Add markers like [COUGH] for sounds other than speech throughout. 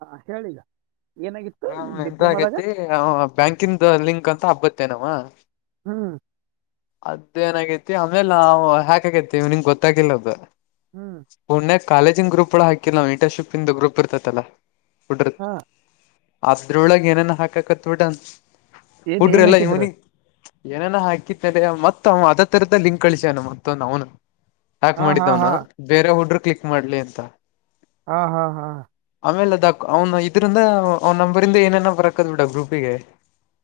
ಹಾ ಹೇಳಗ ಹ ಎಂತ ಆಗೇತಿ ಬ್ಯಾಂಕನ್ ಲಿಂಕ್ ಅಂತ ಹಬ್ಬತ್ತೇ ನವ ಹ್ಮ ಅದ ಏನಾಗೈತಿ ಆಮೇಲೆ ಹಾಕಗೈತಿ ಇವ್ನಿಂಗ ಗೊತ್ತಾಗಿಲ್ಲ ಅದು ಹ್ಮ್ ಪುಣೆಕ್ಸ್ ಕಾಲೇಜಿನ ಗ್ರೂ ಕೂ ಹಾಕಿಲ್ಲ ನವು ಇಂರ್ನ್ಶಿಪ್ ಇ ಗೂಪ್ ಇರ್ತಲ್ಲ ಹಾ ಅದ್ರೊಳಗ್ ಏನನ್ ಹಾಕಕತ್ ಬಿಟನ್ ಏನ್ ಏನ್ ಹಾಕಿದ್ರ ಏನನ ಹಾಕತ್ತಾರೆ ಮತ್ತ ಅದ ತರದ ಲಿಂಕ್ ಕಳಸ್ಯಾನ ಮ ಅವ್ನು ಹ್ಯಾಕ್ ಹಾ ಹಾ ಹಾ ಮಾಡಿದ್ದವನ ಬೇರೆ ಹುಡರು ಕ್ಲಿಕ್ ಮಾಡ್ಲಿ ಅಂತ ಹಾ ಹಾ ಹಾ ಆಮೇಲೆ ಅ ದಕ ಅವನು ಇದ್ರಂದ ಅವ್ ನಂಬರಿಂದ ಏನೇನ ಬರಕದ್ ಬಿಿಡ ಗ್ರೂಪಿಗೆ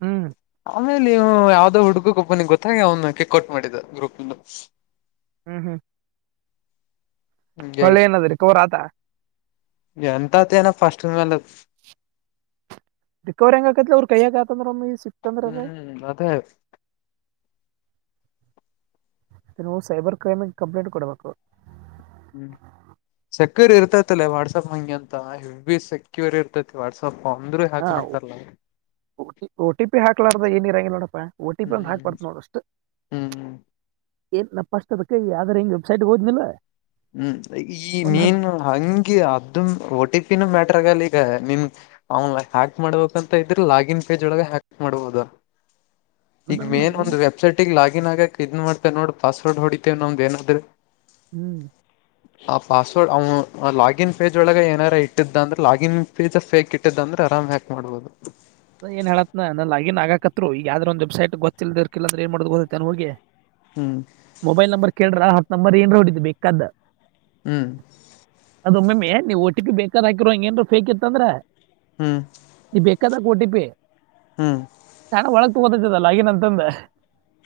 ಹ್ಮ್ ಆಮೇಲೆ ನೀ ಯಾವ್ದೋ ಹುಡುಗ ಒಬ್ಬನಿಿಗೆ ಗೊತ್ತಾಗಿ ಅವನ ಕಿಕ್ೌಟ್ ಮಾಡಿದ ಗ್ರೂಪ್ ಹ್ಮ್ ಹ್ಮ್ ಒಳ್ಳೆ ಏನದ್ರೀ ಕೋರ ಆತ ಎಂತತ ಏನ ಫಸ್ಟ್ ಮೇಲೆ ರಿಿಕವರಿ ಹಂಗ ಆಕತ್ ಅವ್ರ ಕೈಯ್ಯಕತಂದ್ರಮ್ಮ ಈ ಸಿಕ್ತಂದ್ರದ ಹ್ಮ್ ಅದೇ ಇದು ನೀವು ಸೈಬರ್ ಕ್ರೈಮಿಗೆ ಕಂಪ್ಲೇಂಟ್ ಕೊಡಬೇಕು ಹ್ಮ್ ಸೆಕ್ಯೂರಿ ಇರ್ತೈತಲ್ಲ ವಾಟ್ಸಪ್ ಹಂಗೆ ಅಂತ ಇ ಬಿ ಸೆಕ್ಯೂರಿ ಇರ್ತೈತಿ ವಾಟ್ಸಪ್ ಅಂದ್ರರು ಹಾಕಿ ಬಿಿಡ್ತಾರಲ್ಲ ಟಿ ಒ ಟಿ ಪಿ ಹಾಕ್ಲಾರ್ದ ಏನಿರಂಗೆ ನೋಡಪ್ಪಾ ಒ ಟಿ ಪಿ ಅಂದು ಹ್ಮ್ ಹಾಕ್ಬಾರತು ನೋಡಷ್ಟು ಹ್ಮ್ ಏನ್ ನ ಪಸ್ಟ್ ಅದ ಕೈ ಯ್ರ ಹಿಂಗ್ ವಬ್ಸೈಟ್ ಹೋದ್ನಿಲ್ಲ ಹ್ಮ್ ಈ ಒಂದ್ ಹತ್ತು ನೀನು ಹಂಗಗೆ ಅದ ಒಟ್ಟಿ ಮ್ಯಾಟ್ರರ್ ಆಗಲ್ಲ ಈಗ ನಿನ್ ಆನ್ಲನ್ ಹ್ಯಾಕ್ ಮಾಡ್ಬೇಕ ಅಂತ ಇದ್ರೆ ಲಾಗಿನ್ ಪೇಜ್ ಒಳಗ ಹ್ಯಾಕ್ ಮಾಡ್ಬೋುದು ಈಗ ಅರ್ಧನ್ ಕೂಡ ಮೇನ್ ಒಂದು ಹಂಗೇನೆ ವೆಬ್ಸೈಟಗ ಲಾಗಿನ್ ಆಗಕ್ ಇದ್ ಮಾಡ್ತ ನೋಡ ಪಾಸ್ವರ್ಡ್ ಹೊಡಿತೇವ ನಮ್ದ್ ಏನಾದ್ರೂ ಹ್ಮ್ ಆ ಪಾಸ್ವರ್ಡ್ ಅವ್ನು ಲಾಗಿನ್ ಪೇಜ್ ಒಳಗ ಏನಾರ ಇಟ್ಟಿದ್ದ ಅಂದ್ರೆ ಲಾಗಿನ್ ಪೇಜ್ ಫೇಕ್ ಇಟ್ಟ್ದ ಅಂದ್ರೆ ಆರಾಮ್ ಯಾಕೆ ಮಾಡ್ಬೋದು ನ ಏನ್ ಹೇಳತ್ ನ ಅ ಆಗನ್ ಆಗಕತ್ರು ಈಗಾವದ್ರ ಒಂದು ವೆಬ್ಸೈಟ್ ಗತ್ತಿಲ್ಲದರ್ಿಲ್ಲ ಅ್ರ ಏನ್ ಮಾಡದು ಗೊತ್ತ ನ ಹೋಗಿ ಹ್ಮ್ ಮೊಬೈಲ್ ನಂಬರ್ ಕೇಳ್ರ ಹತ್ ನಂಬರ್ ಏನ್ರ ಹೊಡಿದ್ದು ಬೇಕದ್ದ ಹ್ಮ್ ಅದೊಮ್ಮಿ ನೀವು ಒಟ್ಟಿಗೆ ಬೇಕಾದ ಹಾಕಿರ ಹಂಗೇಏನ್ ಕ ಇತ್ತಂದ್ರೆ ಹ್ಮ್ ಟಿ ಪಿ ಹ್ಮ್ ಚಣ ಒಳಗ್ ತಗೋತದಲ್ಲಾಗಿನ್ ಅಂತಂದ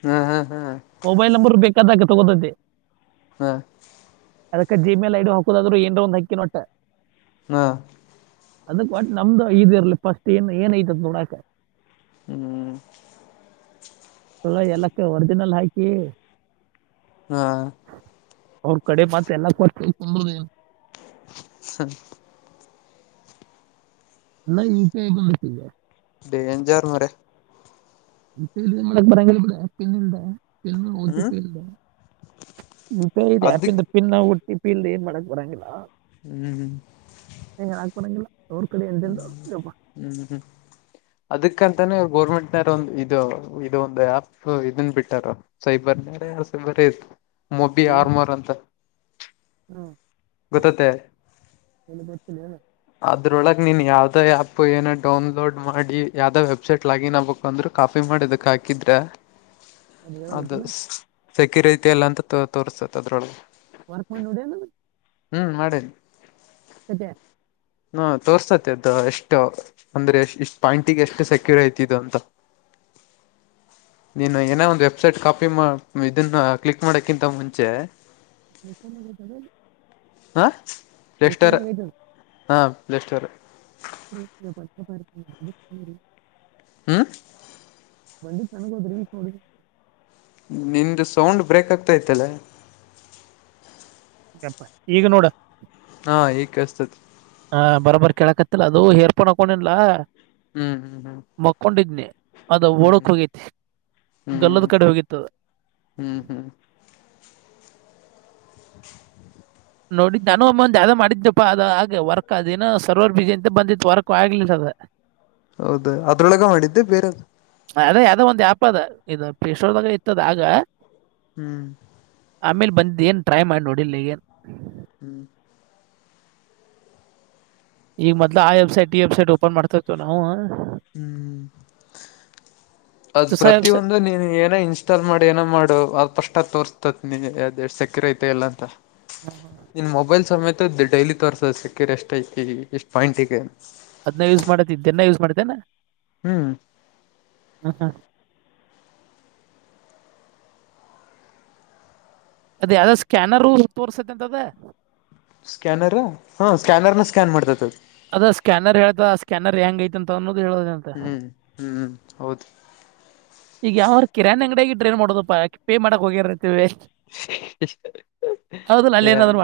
ಹ್ಮ್ ಹ್ಮ್ ಹ್ಮ್ ಕದಕ್ಕೆ ತಗೋತೆ ಹಾ ಅದಕ್ಕ ಜಿಮೇಲ್ ಐಡಿ ಹಾಕೋದಾದ್ರರು ಏನ್ರ ಒಂದು ಅಕ್ಕಿನೊಟ್ಟೆ ಹಾ ಅದಕ್ ಒಟ್ ನಮ್ದು ಇದದು ಇರ್ಲಿ ಫಸ್ಟ್ ಏನ್ ಏನಐತದ ನೋಡಕ ಹ್ಮ್ ಲ ಎಲ್ಲಕ್ಕ ಒರಿಜಿನಲ್ ಹಾಕಿ ಹಾ ಅವ ಕಡೆ ಮತ್ತ ಎಲ್ಲ ಕ ಕುಂಬ್ರನು ಸರಿ ನ ಯುಪಿ ಆಐ ಕತಿಗ ಡೇಂಜರ್ ಮರೆ ಇ ಇ ಬಿನ್ನ ಇ ಹ್ಮ್ ಪ ಟ್ಟ ಇದೆ ಅದಕ್ ಪಿನ್ನ ಟ್ಟ ಇ ಪ ಇ ಏನು ಮಾಡಳಕಬರಂಗಾ ಹ್ಮ್ ನೀ ಯಕ್ಕೆ ಬರಂಗ ಹ್ಮ್ ಹ್ಮ್ ಹ್ಮ್ ಅದಕ್ಕಂತ ಮಾನರು ಗೋರ್ಮೆಂಟ್ನಾರ ಒಂದು ಇದು ಇದದು ಒಂದು ಆ್ಯಪ್ ಇದನ್ನ ಬಿಟ್ಟಾರ ಸೈಬರ್ನಾರ ಸೈಬರ್ ಇ ಮೊಬ್ಬಿ ಏನ್ ಆರಮಾರ್ ಅಂತ ಹ್ಮ್ ಗೊತ್ತತ್ತೆ ಅದು ಇಲ್ಲಿ ಬರ್ತೀನಿ ಏನು ಅದ್ರೊಳಗೆ ನೀನ್ ಯಾವ್ದೋ ಆ್ಯಪ್ ಏನೋ ಡೌನ್ಲೋಡ್ ಮಾಡಿ ಯಾವ್ದೋ ವೆಬ್ಸಟ್ ಲಾಗಿನ್ ಆಗ್ಬಬೇಕು ಅಂದ್ರರು ಕಾಪಿ ಮಾಡಿ ದಕ್ಕೆ ಹಾಕಿದ್ರೆ ಅದು ಸಕಿ ರೀತಿಯ ಎಲ್ಲ ಅಂತ ತೋರ್ಸ್ತತ್ ಅದ್ರೊಳಗೆ ವರ್ಕ್ ಮಾಡ್ಡ ನ ಹ್ಮ್ ಮಾಡೇನ ಅದ ಹಾ ತೋರ್ಸ್ತತಿ ಅದದು ಎಷ್ಟ ಅಂದ್ರೆ ಇಷ್ಟ್ ಪಾಯಿಂಟಿಗೆ ಎಷ್ಟು ಸೆಕ್ಯೂರ್ ಐತಿಅಂತ [UNINTELLIGIBLE] ನೀನು ಏನ ಒಂದು ವೆಬ್ಸಟ್ ಕಾಪಿ ಇದನ್ನ ಕ್ಲಿಕ್ ಮಾಡಕ್ಕಿಂತ ಮುಂಚೆ ಕಸನ್ ಮ ಚದೆ ಹಾಂ ಪ್ಲೇಸ್ರ್ ಹಾಂ ಪ್ಲೇಸ್ರ್ ಎ ರೀ ಬ ಬತರಿ ಹ್ಮ ಬಂದ ತನಗ ಅದ ರೀಲ್ಸ್ ನೋಡ ನಿಮ್ದು ಸೌಂಡ್ ಬ್ರೇಕ್ ಆಗ್ತಾ ಇತ್ತಲ್ಲ ಗಂಪ ಈಗ ನೋಡ ಹಾ ಈಸತ ಹ ಬರೋಬರ್ ಕೆೇಳಕತ್ತಲ್ಲ ಅದು ಏರ್ಪೊಂಡ ಹಕೊಂಡಿಲ್ಲ ಹ್ಮ್ ಹ್ಮ್ ಹ್ಮ್ ಅದ ಓಡಕ್ ಹೋಗೈತಿ ಹ್ಮ್ ಗಲ್ಲದ ಕಡೆ ಹೋಗಿದೆ ಹ್ಮ್ ಹ್ಮ್ ಹ್ಮ್ ನೋಡಿದ್ದ ನಾನುಮ್ಮಂದ ಅ ಮಾಡಿದಪ್ಪಾ ಅ ಹಾಗೆ ವರ್ಕ್ ಅದೇಏನ ಸರ್ವರ್ ಬಿಸಿಿ ಅಂತ ಬಂದಿತ್ತು ವರ್ಕ್ ಆಗ್ಲಿಲ್ಲ ಅದ ಹೌದ ಅದ್ರೊಳಗ ಮಾಡಿದ್ದೆ ಬೇರೆದು ಅದೇ ಅದೋ ಒಂದ್ ಯ್ಯಾಪ್ ಅದ ಇದು ಪಶೋರ್ದಾಗ ಇತ್ತದ ಆಗ ಹ್ಮ್ ಆಮೇಲೆ ಬಂದ್ ಏನ್ ಟ್ರೈ ಮಾಡಿ ನೋಡಿಲ್ಲಿಲ್ಲ ಏನ್ ಹ್ಮ್ ಈಗ ಮದ್ ಆ ವಬ್ಸೈಟ್ ಈ ವೆಬ್ಸೈಟ್ ಓಪನ್ ಮಾಡ್ತಾ ಇತ್ತುವ ನಾವು ಹ್ಮ್್ಮ ಅದ್ ಸಾಹೇಬ್ ಸ ಪ್ರತಿಿಯೊಂದು ನೀನು ಏನೋ ಇನ್ಸ್ಟಾಲ್ ಮಾಡಿ ಏನೋ ಮಾಡು ಕಷ್ಟ ತೋರ್ಸ್ತತಿ ನೀ ಅ ಸೆಕ್ಯೂರ್ ಐತೆ ಇಲ್ಲ ಅಂತ ಇನ್ ಮೊಬೈಲ್ ಸಮೇತ ಮ ಡೈಲಿ ತೋರ್ಸೋಕ್ಕ ರೆಸ್ಟ್ ಐಕಿ ಎಷ್ಟ್ ಪಾಯಿಂಟ್ಿಗೆ ಅದ್ ಯೂಸ್ ಮಾಡತ ಇದ್ದೆನ ಯೂಸ್ ಮಾಡತೇನೆ ಹ್ಮ್ ಅದ ಯಾವ್ದ ಸ್ಕ್ಯಾನರು ತೋರ್ಸದ ಅಂತದ ಸ್ಕ್ಯಾನರ್ ಹಾ ಸ್ಕ್ಯಾನರ್ ನ ಸ್ಕ್ಯಾನ್ ಮಾಡ್ತತ ಅದ ಸ್ಕ್ಯಾನರ್ ಹೇಳ್ತ ಆ ಸ್ಕ್ಯಾನರ್ ಹೆ್ಯಾಂಗ್ ಐತೆ ಅಂತ ಅವನು ಹ್ಮ್ ಹ್ಮ್್ಮ್ ಹೌದು ಈಗ ಯಾವ ಕಿರಾಣಿ ಅಂಗಡ ಈ ಡ್ರೈನ್ ಮಾಡಡೋದು ಪೇ ಮಾಡಕಕ್ ಹೋಗ್ಯಾರ [INAUDIBLE] ಹೌದು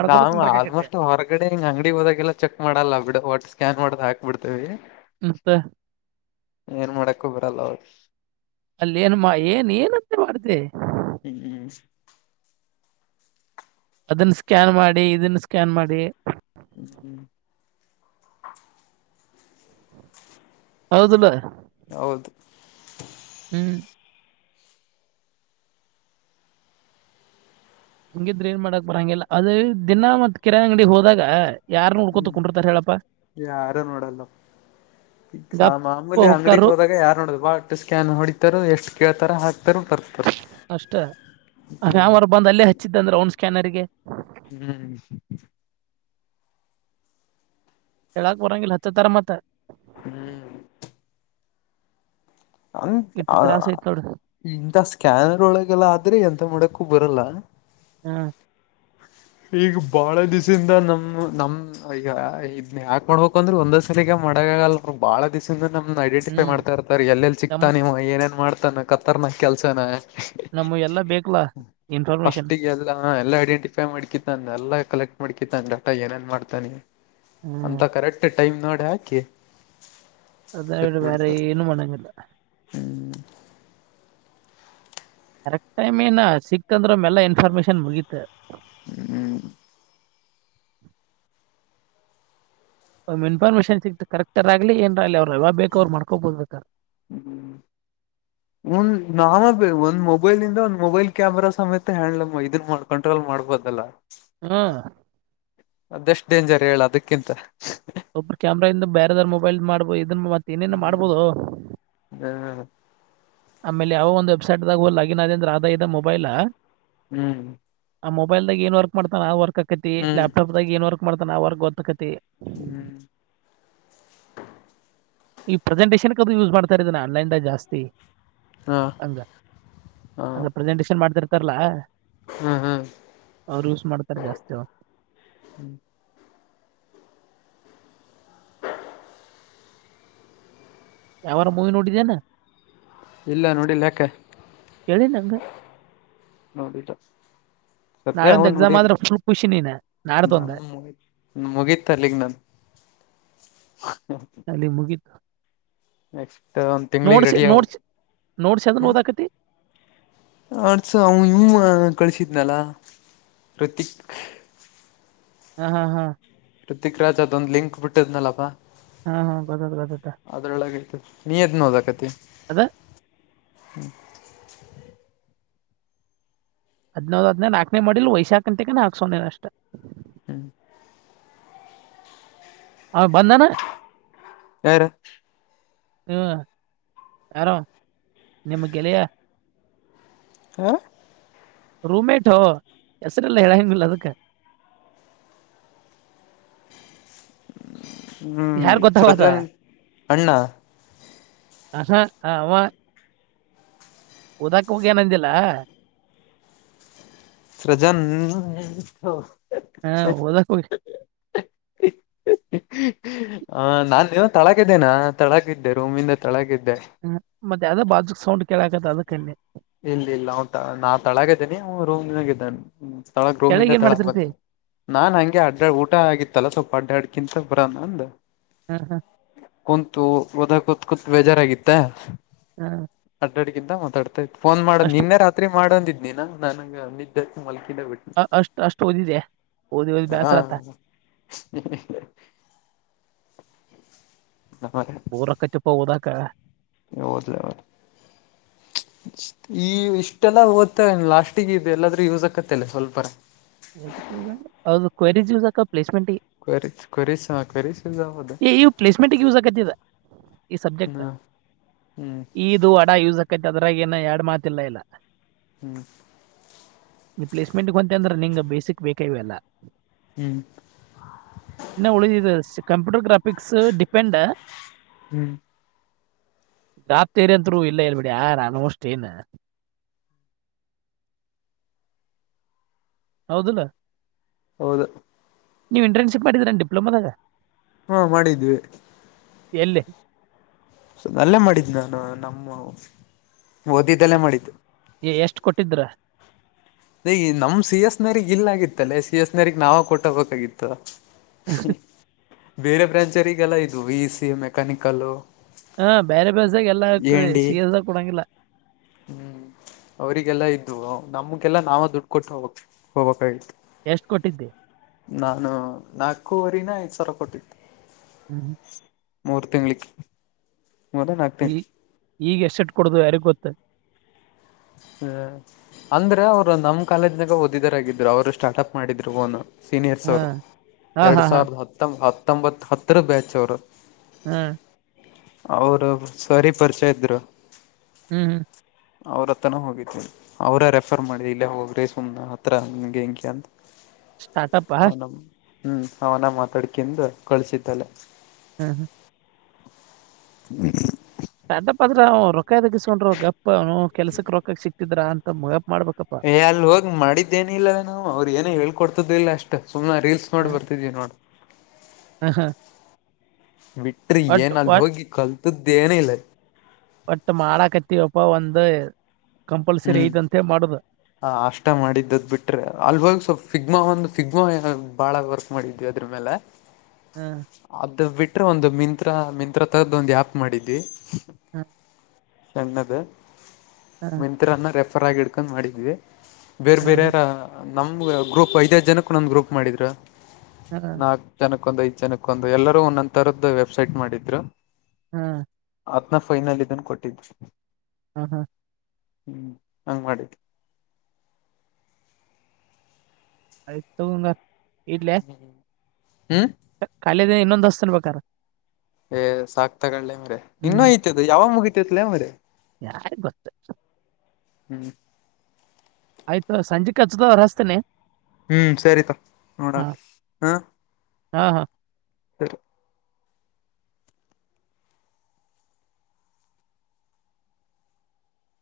ನಾ್ ಆಲ್ಮೋಸ್ಟ್ ಹೊರಗಡೆ್ ಅಂಗಡಿ ಹೋದಾಗೆಲ್ಲ ಚೆಕ್ ಮಾಡಲ್ಲ ಬಿಡ ಒಟ್ ಸ್ಕ್ಯಾನ್ ಮಾಡ್ದ ಬಿಡ್ತೇವಿ ಮತ್ತ ಏನ್ ಮಾಡಕ್ಕ ಬರಲ್ಲ ಅವ ಅಲ್ಲೇಏನ್ಮ್ಮ ಏನ್ ಏನಂತೆ ಮಾಡ್ದ ಹ್ಮ್್ಮ ಅದನ್ನ ಸ್ಕ್ಯಾನ್ ಮಾಡಿ ಇದನ್ನ ಸ್ಕ್ಯಾನ್ ಮಾಡಿ ಹ್ಮ್ಮ ಹೌದಲ್ಲ ಹೌದು ಹ್ಮ್ ಹಂಗಿದ್ರೆ ಏನ್ ಮಾಡಾಕ್ ಬರ ಹಂಗೆಲ್ಲ ಅದ ದಿನ ಮತ್ ಕಿರಾಣ್ ಅಂಗಡಿಿಗೆ ಹೋದಾಗ ಯಾರನ್ನ ಹುಡ್ಕೋತ ಹ್ಮ್ ಕುಂಡಿರ್ತಾರ ಹೇಳಪ್ಪ ಯಾರು ನೋಡಲ್ಲ ಈಗ ಗಪ್ಪ ಸಮೂಲಿ ಅಂಗಡಿಿಗೆ ಹೊಕ್ಕಾರು ಹೋದಾಗ ಯಾರ್ು ನೋಡ ಬಾಟ್ ಸ್ಕ್ಯಾನ್ ಹೊಡಿತಾರ ಎಷ್ಟು ಕೇಳ್ತಾರ ಹಾಗ ಅಷ್ಟ ಹಾವರ್ ಬಂದು ಅಲ್ಲೇ ಹಚ್ಚಿದ್ದ ಅಂದ್ರೆ ಅವನ್ ಸ್ಕ್ಯಾನರ್ಗೆ ಹ್ಮ್ ಹೇಳಾಕ್ ಬರಂಗಿಲ್ಲ ಹತ್ತ ತರ ಮತ್ತ ಹ್ಮ್ ಇಟ್ಟ ಅ ತ್ರಾಸ ಐತ್ ನೋಡ ಇಂಂತ ಸ್ಕ್ಯಾನರ್ ಒಳಗೆಲ್ಲ ಆದ್ರೆ ಎಂತ ಮಾಡಕ್ ಕ್ಕು ಬರಲ್ಲ ಹಾ ಈಗ ಬಾಳ ದಿವ್ಿಂದ ನಮ ನಮ್ ಈಗ ಇದ ಯಾಕ ಮಾಡ್ಬೇಕಂದ್ರೆ ಒಂದೊಂದ್ ಸಲಿಗೆ ಮಾಡ ಬಾಳ ದಿಸಸ ನಮ್ ಐಡೆಂಟಿಫೈ ಹ್ಮ್ ಮಾಡ್ತಾ ಇರ್ತಾರೆ ಎಲ್ಲೆಲ್ಲಿ ನಮ್ಮ ಚಕ್ತಾನ ನೀವ್ ಏನೇನ್ ಮಾಡ್ತಾನ ಕತ್ತರ್ನ ಕೆಲ್ಸನ ನಮ ಎಲ್ಲ ಬೇಕಲಾ ಇನ್ಫಾರ್ಮೇಶನ್ ಹಾ ಎಲ್ಲ ಐಡೆಂಟಿಫೈ ಮಾಡ್ಿತ್ತಾನೆ ಎಲ್ಲ ಕಲೆಕ್ಟ್ ಮಾಡಕಿತ್ತಾನ ಡಾಟ ಏನೇನ್ ಮಾಡ್ತಾನೆ ಹ್ಮ್ ಅಂತ ಕರೆಕ್ಟ್ ಟೈಮ್ ನೋಡಿ ಹಾಕಿ ಅಟ್ಟ ವರ ಏನು ಮಣಂಗಿಲ್ಲ ಹ್ಮ್ ಕರೆಕ್ಟ್ ಟೈಮ್ ನ ಸಿಕ್ತಂದ್ರ ಮೆಲ್ಲ ಇನ್ಫಾರ್ಮೇಶನ್ ಮುಗೀತ್ ಹ್ಮ್ ಒ್ ಇನ್ಫಾರ್ಮೇಶಷನ್ ಸಿಕ್ತು ಕರೆಕ್ಟ್ರ್ ಆಗ್ಲಿ ಏರಲಿ ಅವರು ಯಾವಾಗ ಬೇಕ ಅವ್ರು ಮಾಡ್ಕೋಬೋದುಬೇಕ ಒಂದ್ ನಾವ ಒಂದ್ ಮೊಬೈಲ್ ಇಂದ ಒಂದ್ ಮೊಬೈಲ್ ಕ್ಯಾಮರಾ ಸಮೇತ ಹ್ಯಾಂಡ್ಲ ಇದನ್ ಕಂಟ್ರೋಲ್ ಮಾಡ್ಬದಲ್ಲ ಹಾ ಅದೆಷ್ಟ ಡೇಂಜರ್ ಹೇಳ ಅದಕ್ಕಿಂತ ಒಬ್ಬ ಕ್ಯಾಮ್ರ ಇಂದ ಬೇರೆದಾರರ ಮೊಬೈಲ್ ಮಾಡ್ಬೋದು ಅದನ್ನು ಮತ್ತೆ ಇನೇನ್ ಹ್ಮ್ ಮಾಡ್ಬೋದು ಹ ಆಮೇಲೆ ಯಾವ ಒಂದು ವೆಬ್ಸೈಟಗ ಹೋ ಲಾಗಿನ್ ಆದ ಅಂದ್ರೆ ಆದಾಯ ಇದದ ಮೊಬೈಲ ಹ್ಮ್ ಆ ಮೊಬೈಲ್ದಾಗ ಏನ್ ವರ್ಕ್ ಮಾಡತಾನ ಆ ವರ್ಕ್ ಹ್ಮ್ ಆಕತಿಲ್ಯಾಪ್ಟಾಪ್ ದಾಗ ಏನ್ ವಕ್ ಮಾಡತನ್ ಆ ವರ್ ಗೊತ್ತಕತತಿ ಹ್ಮ್ ಈ ಪ್ರೆಸೆಟೇಶನ್ ಅದು ಯೂಸ್ ಮಾಡ್ತಾ ಇದೀನೆ ಆನ್ಲೈನಗ ಜಾಸ್ತಿ ಹಾ ಹಂಗ ಹಾ ಅ ಪ್ರೆಸೆಂಟೇಶನ್ ಮಾಡ್ತಿರ್ತಾರಲ್ಲ ಹ್ಮ್ ಹ್ಮ್ ಅವರು ಯೂಸ್ ಮಾಡ್ತಾರೆ ಜಾಸ್ತಿ ಅವ ಯಾವಾರ ಮೂವಿ ನೋಡಿದ್ದೇನಾ ಇಲ್ಲ ನೋಡಿಲ ಅಕ್ಕ ಕೇಳಿ ನಂಗ ನೋಡಿಲ್ಲ ಸತ್ಯ ನಾಳೊಂದ್ ಅವನು ಎಕ್ಸಾಮ್ ನೋಡಿದ್ ಆದ್ರ ಫುಲ್ ಖುಷಿ ನೀನ ನಾಡ್ದೊಂದ ನಾನು ಮುಗ ಮುಗೀತ ಅಲ್ಲಿಗ್ ನನ್ ಅಲ್ಲಿ ಮುಗಿತು ನೆಕ್ಸ್ಟ್ ಒಂದು ತಿಂಗಳಿಗೆ ರೆಡಿ ಆವು ನೋಡ್ಸಿ ನೋಡ್ಸಿ ಅದನ್ನ ಹ್ಮ್ ಓದಾಕತಿ ಆಟ್ಸ ಅವ ಇವು ಕಳಸಿದ್ನಲ್ಲ ಪ್ರತ್ತಕ್ ಹಾ ಹಾ ಹಾ ಪೃಥವಿಕ್ ರಾಜ್ ಅದೊಂದು ಲಿಂಕ್ ಬಿಟ್ಟದ್ನಲ್ಲಪ್ಪಾ ಹಾ ಹಾ ಗೊತ್ತಾತ ಗೊತ್ತಾತ ಅದ್ರೊಳಗೆೈತ ನೀ ಎದ್ ನೋದಕತಿ ಅದ ಹ್ಮ್ ಹದ್ದ್ ಹದ್ ನಾಲ್ಕನೇ ಮಾಡಿಲ್ಲ ವಯಸಾಕ ಅಂತಿಕ ನಾಲ್ಕ್ ಸಾವನೇ ಅಷ್ಟ ಹ್ಮ್ ಹ ಬಂದಾನ ಯಾರ ಹ್ಮ ಯಾರೋ ನಿಮ ಗೆಳಯ ಹ ರೂಮೇಟ್ ಹೋ ಹೆಸರಿಲ್ಲ ಹ ಹೆಂಗಿಲ್ಲ ಅದಕ್ಕೆ [INAUDIBLE] ಹ್ಞ ಗೊತ್ತಾವದ ಸೃಜನ್ ಅಣ್ಣ ಹ ಹ ಅವ ಉದಕ್ ಹೋಗ ಏನಂದಿಲ್ಲ ಸೃಜನ್ ಹಾ ಹೋದಕ ಹ ನಾನೇವ ತಳಗಿದ್ದೇನಾ ತಳಕಿದ್ದೆ ರೂಮಿಂದ ತಳಗಿದ್ದೆ ಹ್ಮ ಮತ್ತೆ ಯಾವದೋ ಬಾಜುಕ್ ಸೌಂಡ್ ಕೆೇಳ ಇಲ್ಲ ಇಲ್ಲ ಅವ ನಾ ತಳಗ ಇದ್ದೇನಿ ರೂಮ್ ದಿನಾಗ ಇದ್ದಾನ ಹ್ಮ ಸ್ಥಳ ಕೆಳಗ ರೂಮಿಂದ ಏನ್ ತಳ ಮಾಡ್ತಿರ್ತಿ ಬಂದ್ ನಾನ್ ಹಂಗೆ ಅಡ್ಡಾ ಊಟ ಆಗಿತ್ತು ತಲ ಸ್ವಲ್ಪ ಅಡ್ಡಾಡ್ [UNINTELLIGIBLE] ಬರಾನ ಅಂದ ಹ ಹ ಕುಂತು ಹದ ಕುತ್ ಬೇಜಾರಾಗಿತ್ತ ಹಾ ಅಡ್ಡಾಡ್ಗಿಂತ ಮಾತಾಡ್ತಾ ಇದ್ ಫೋನ್ ಮಾಡೋ ನಿನ್ನೆ ರಾತ್ರಿ ಮಾಡಂದಿದನ ನನೆ [UNINTELLIGIBLE] ಅಷ್ಟ್ ಅಷ್ಟು ಅಷ್ಟು ಓದಿದೆ ಓದಿ ಓದಿ ಹಾ ಬೇಸರ ಆತ ಹ್ಮ ಹೋದಕ ಕೂಟ್ಟಪ್ಪ ಹೋದಾಕ [UNINTELLIGIBLE] ಈ ಇಷ್ಟೆಲ್ಲ ಓದ್ತವೆ ಲಾಸ್ಟಗ ಇ ಎಲ್ಲಾದ್ರೂ ಯೂಸ್ ಆಕತ್ತಲ್ಲ ಸ್ವಲ್ಪರ [UNINTELLIGIBLE] ಪ್ಲೇಸ್ಮೆಂಟ್ಗೆ ಕ್ವೆರಿ ಕ್ವೆರೀಸ್ ಕ್ವೆರೀಸ್ ಯೂಸ್ ಆಗೋದು ಇವು ಪ್ಲೇಸ್ಮೆಂಟ್ಗೆ ಯೂಸ್ ಆಗತ್ತದ ಈ ಸಬ್ಜೆಕ್ಟ್ ಹ್ಮ ಹ್ಮ್ ಇದು ಅಡ ಇಕ ಅ ಈಗಿನ ಎರಡ್ ಮಾತಿಲ್ಲ ಇಲ್ಲ ಹ್ಮ್ ನೀ ಪ್ಲೇಸ್ಮೆಂಟ್ಗ್ ಹೊಂತ ಅಂದ್ರೆ ನಿಂಗ್ ಬೇಸಿಕ್ ಬೇಕೇವಲ್ಲ ಹ್ಮ್ ಇನ್ನ ಉಳಿದಿದೆ ಕಂಪ್ಯೂಟರ್ ಗ್ರಾಫ ಡಿಪೆಂಡ ಹ್ಮ್ ಗಾತೀರಿತ್ರು ಇಲ್ಲ ಇೇಬಿಡಿ ಆ ಅಲ್ಮೋಸ್ಟ್ ಏನ್ ಹೌದಲ್ಲ ಹೌದು ನೀವು ಇಂಟ್ರನ್ಶಿಪ್ ಮಾಡಿದರ ಡಿಪ್ಲೊಮದಾಗ ಹಾ ಮಾಡಿದ್ವಿ ಎಲ್ಲಿ ಸ ಅಲ್ಲೇ ಮಾಡಿದ್ದು ನಾನು ನಮ್ಮ ಓದಿದ್ದಲ್ಲೇ ಮಾಡಿದ್ದು ಎಷ್ಟು ಕೊಟ್ಟಿದ್ರ ನೇ ನಮ್ ಸಿ ಎಸ್ನರಿ ಇಲ್ಲ ಆಗಿತ್ತಲ್ಲೇ ಸಿ ಎಸ್ ನರಿಗ್ ನಾವ ಕೊಟ್ಟಬೇಕಾಗಿತ್ತು [INAUDIBLE] ಬೇರೆ ಬ್ರಾಂಚರಿಗೆಲ್ಲ ಇದು ವಿ ಸಿ ಮೆಕ್ಯಾನಿಕಲ್ ಹಾ ಬೇರೆ ಪಸ ಎಲ್ಲಾ ಏಂಡಿ ಸೀರಿಯಸಾ ಕುಡಂಗಿಲ್ಲ ಹ್ಮ್ ಅವರಿಗೆಲ್ಲಾ ಇದ್ವು ನಮ್ಗೆಲ್ಲ ನಾವ ದುಡ್ಡು ಕೊಟ್ಟು ಹೋಗ ಹೋಗ್ಾಗಿತ್ತು ಎಷ್ಟ್ ಕೊಟ್ಟಿದ್ದೆ ನಾನು ನಾಲ್ಕೂುವರಿನ ಐದ್ ಸಾವಿರ ಕೊಟ್ಟಿತ್ತು ಹ್ಮ್ ಮೂರು ತಿಂಳಿಕ್ ಮೊದ್ ಆಕ್ತೇನೆ ಈ ಈಗ ಎ ಸೆಟ್ ಕೊಡು ಯಾರಿಗ ಗೊತ್ತ ಹ್ಮ ಅಂದ್ರೆ ಅವ್ರು ನಮ್ ಕಾಲೇಜನಾಗ ಓದಿದರಾಗಿದ್ರು ಅವ್ರು ಸ್ಟಾರ್ಟ್ ಅಪ್ ಮಾಡಿದ್ರು ೋನ್ ಸೀನಿಯರ್ಸ್ ಹಾ ಅವರು ಹಾ ಹಾ ಎರಡು ಹಾ ಸಾವಿರದ ಹತ್ತಂಬ ಹತ್ತೊಂಬತ್ತು ಹತ್ತರ ಬ್ಯಾಚ್ ಅವರು ಹ್ಮ್ ಅವರು ಸರಿ ಪರಿಚಯ ಇದ್ರು ಹ್ಮ್ ಹ್ಮ್ ಅವ್ರ ಹತ್ರನ ಹೋಗತಿೀಿ ಅವ್ರ ರೆಫರ್ ಮಾಡಿ ಇಲ್ಲೇ ಹೋಗ್ರಿ ಸುಮ್ ಹತ್ರ ನಿಮಗೆ ಹೆಂಕಿ ಅಂತ ಸ್ಟಾರ್ಟಪ್ಪಾ ಅವನ ಹ್ಮ್ ಅವನ ಮಾತಾಡ್ಕಂದು ಕಳ್ಸಿದ್ದಲೆ ಹ್ಮ್ ಹ್ಮ್ ಹ್ಮ ಅದ್ರ ಅವ ರೊಕಾಯದಗಿಸಕೊಂಡ್ರ ಗಪ್ ಅವನು ಕೆಲ್ಸಕ್ಕೆ ರೊಕ ಸಿಕ್ಟ್ಟಿದ್ರ ಅಂತ ಗ ಏ ಅಲ್ಲಿ ಹೋಗ್ ಮಾಡಿದ್ದೇನ ಇಲ್ಲವ ನಾವು ಅವ್ರ ಏನ ಹೇಳ್ಕೊಡ್ತದ ಇಲ್ಲ ಸುಮನೆ ರೀಲ್ಸ್ ನೋಡಿ ಬರ್ತಿದೀವಿ ನೋಡ್ ಹ್ಮ ಹಾ ಬಿಟ್ರಿ ಏನ ಅಲ್ ಹೋಗಿ ಕಲ್ತದೇಏನ ಇಿಲ್ಲ ಬಟ್ ಮಾಡ ಕತ್ತವಪ್ಪ ಒಂದ ಕಂಪಲ್ಸರಿ ಹ್ಮ್ ಐದಂತ ಮಾಡುದು ಹ ಅಷ್ಟ ಮಾಡಿದ್ದ ಬಿಟ್ರೆ ಅಲ್ವಾಗ ಸ್ವಲ್ಪ್ ಸಿಿಗ್ಮಾ ಒಂದು ಸಿಿಗ್ಮಾ ಬಾಳ ವರ್ಕ್ ಮಾಡಿದ್ಯ ಇದ್ರ ಮೇಲೆ ಹ್ಮ್ ಅದು ಬಿಟ್ರೆ ಒಂದು ಮಿಂತ್ರ ಮಿಂತ್ರ ತರದ ಒಂದು್ ಆ್ಯಪ್ ಮಾಡಿದ್ವಿ ಹ್ಮ ಸಣ್ಣದ ಮಂತ್ರನ್ನ ರೆಫರ್ ಆಗಿ ಇಡ್ಕೊಂಡ್ ಮಾಡಿದೀವಿ ಬೇರೆ ಬೇರೆ ಹ್ಮ್ ಹ್ಮ್ ಯಾರ ನಮ್ ಗ್ರೂಪ್ ಐದೈದ್ ಜನಕ್ಕ ನಂದು್ ಗ್ರೂಪ್ ಮಾಡಿದ್ರ ಹ್ಮ್ ನಾಕ್ ಜನಕ್ಕ ಒಂದು್ ಐದ್ ಜನಕ್ಕ ಒಂದು ಎಲ್ಲರೂ ಒಂದೊಂದ್ ತರದ ವೆಬ್ಸೈಟ್ ಮಾಡಿದ್ರು ಹ್ಮ್ ಆತ್ನ ಫೈನಲ್ ಇದನ್ ಕೊಟ್ಟಿದ್ ಹ್ಮ್ ಹ್ಮ ಹ್ಮ್ ಹಂಗ್ ಮಾಡಿದ್ದ ಐತ ತೋಗ್ ಹ್ಮ್ ಕಖಾಲಿದ ಇನ್ನೊಂದ್ ಹಸ್ತನ ಬಕಾರ ಏ ಸಾಕ್ತಗಳ್ಳೆ ಮ್ರೆ ಇನ್ನೂ ಐತದ ಯಾವ ಮುಗಿತತ್ಲ ಮ್ರರಿ ಯಾರ ಗೊತ್ತ ಹ್ಮ್ ಆಯ್ತು ಸಂಜೆ ಹಚ್ಚದ ಹೊರ ಹಸ್ತೇನೆ ಹ್ಮ್ ಸರಿತ ನೋಡನಾ ಹಾ ಹಾ ಹ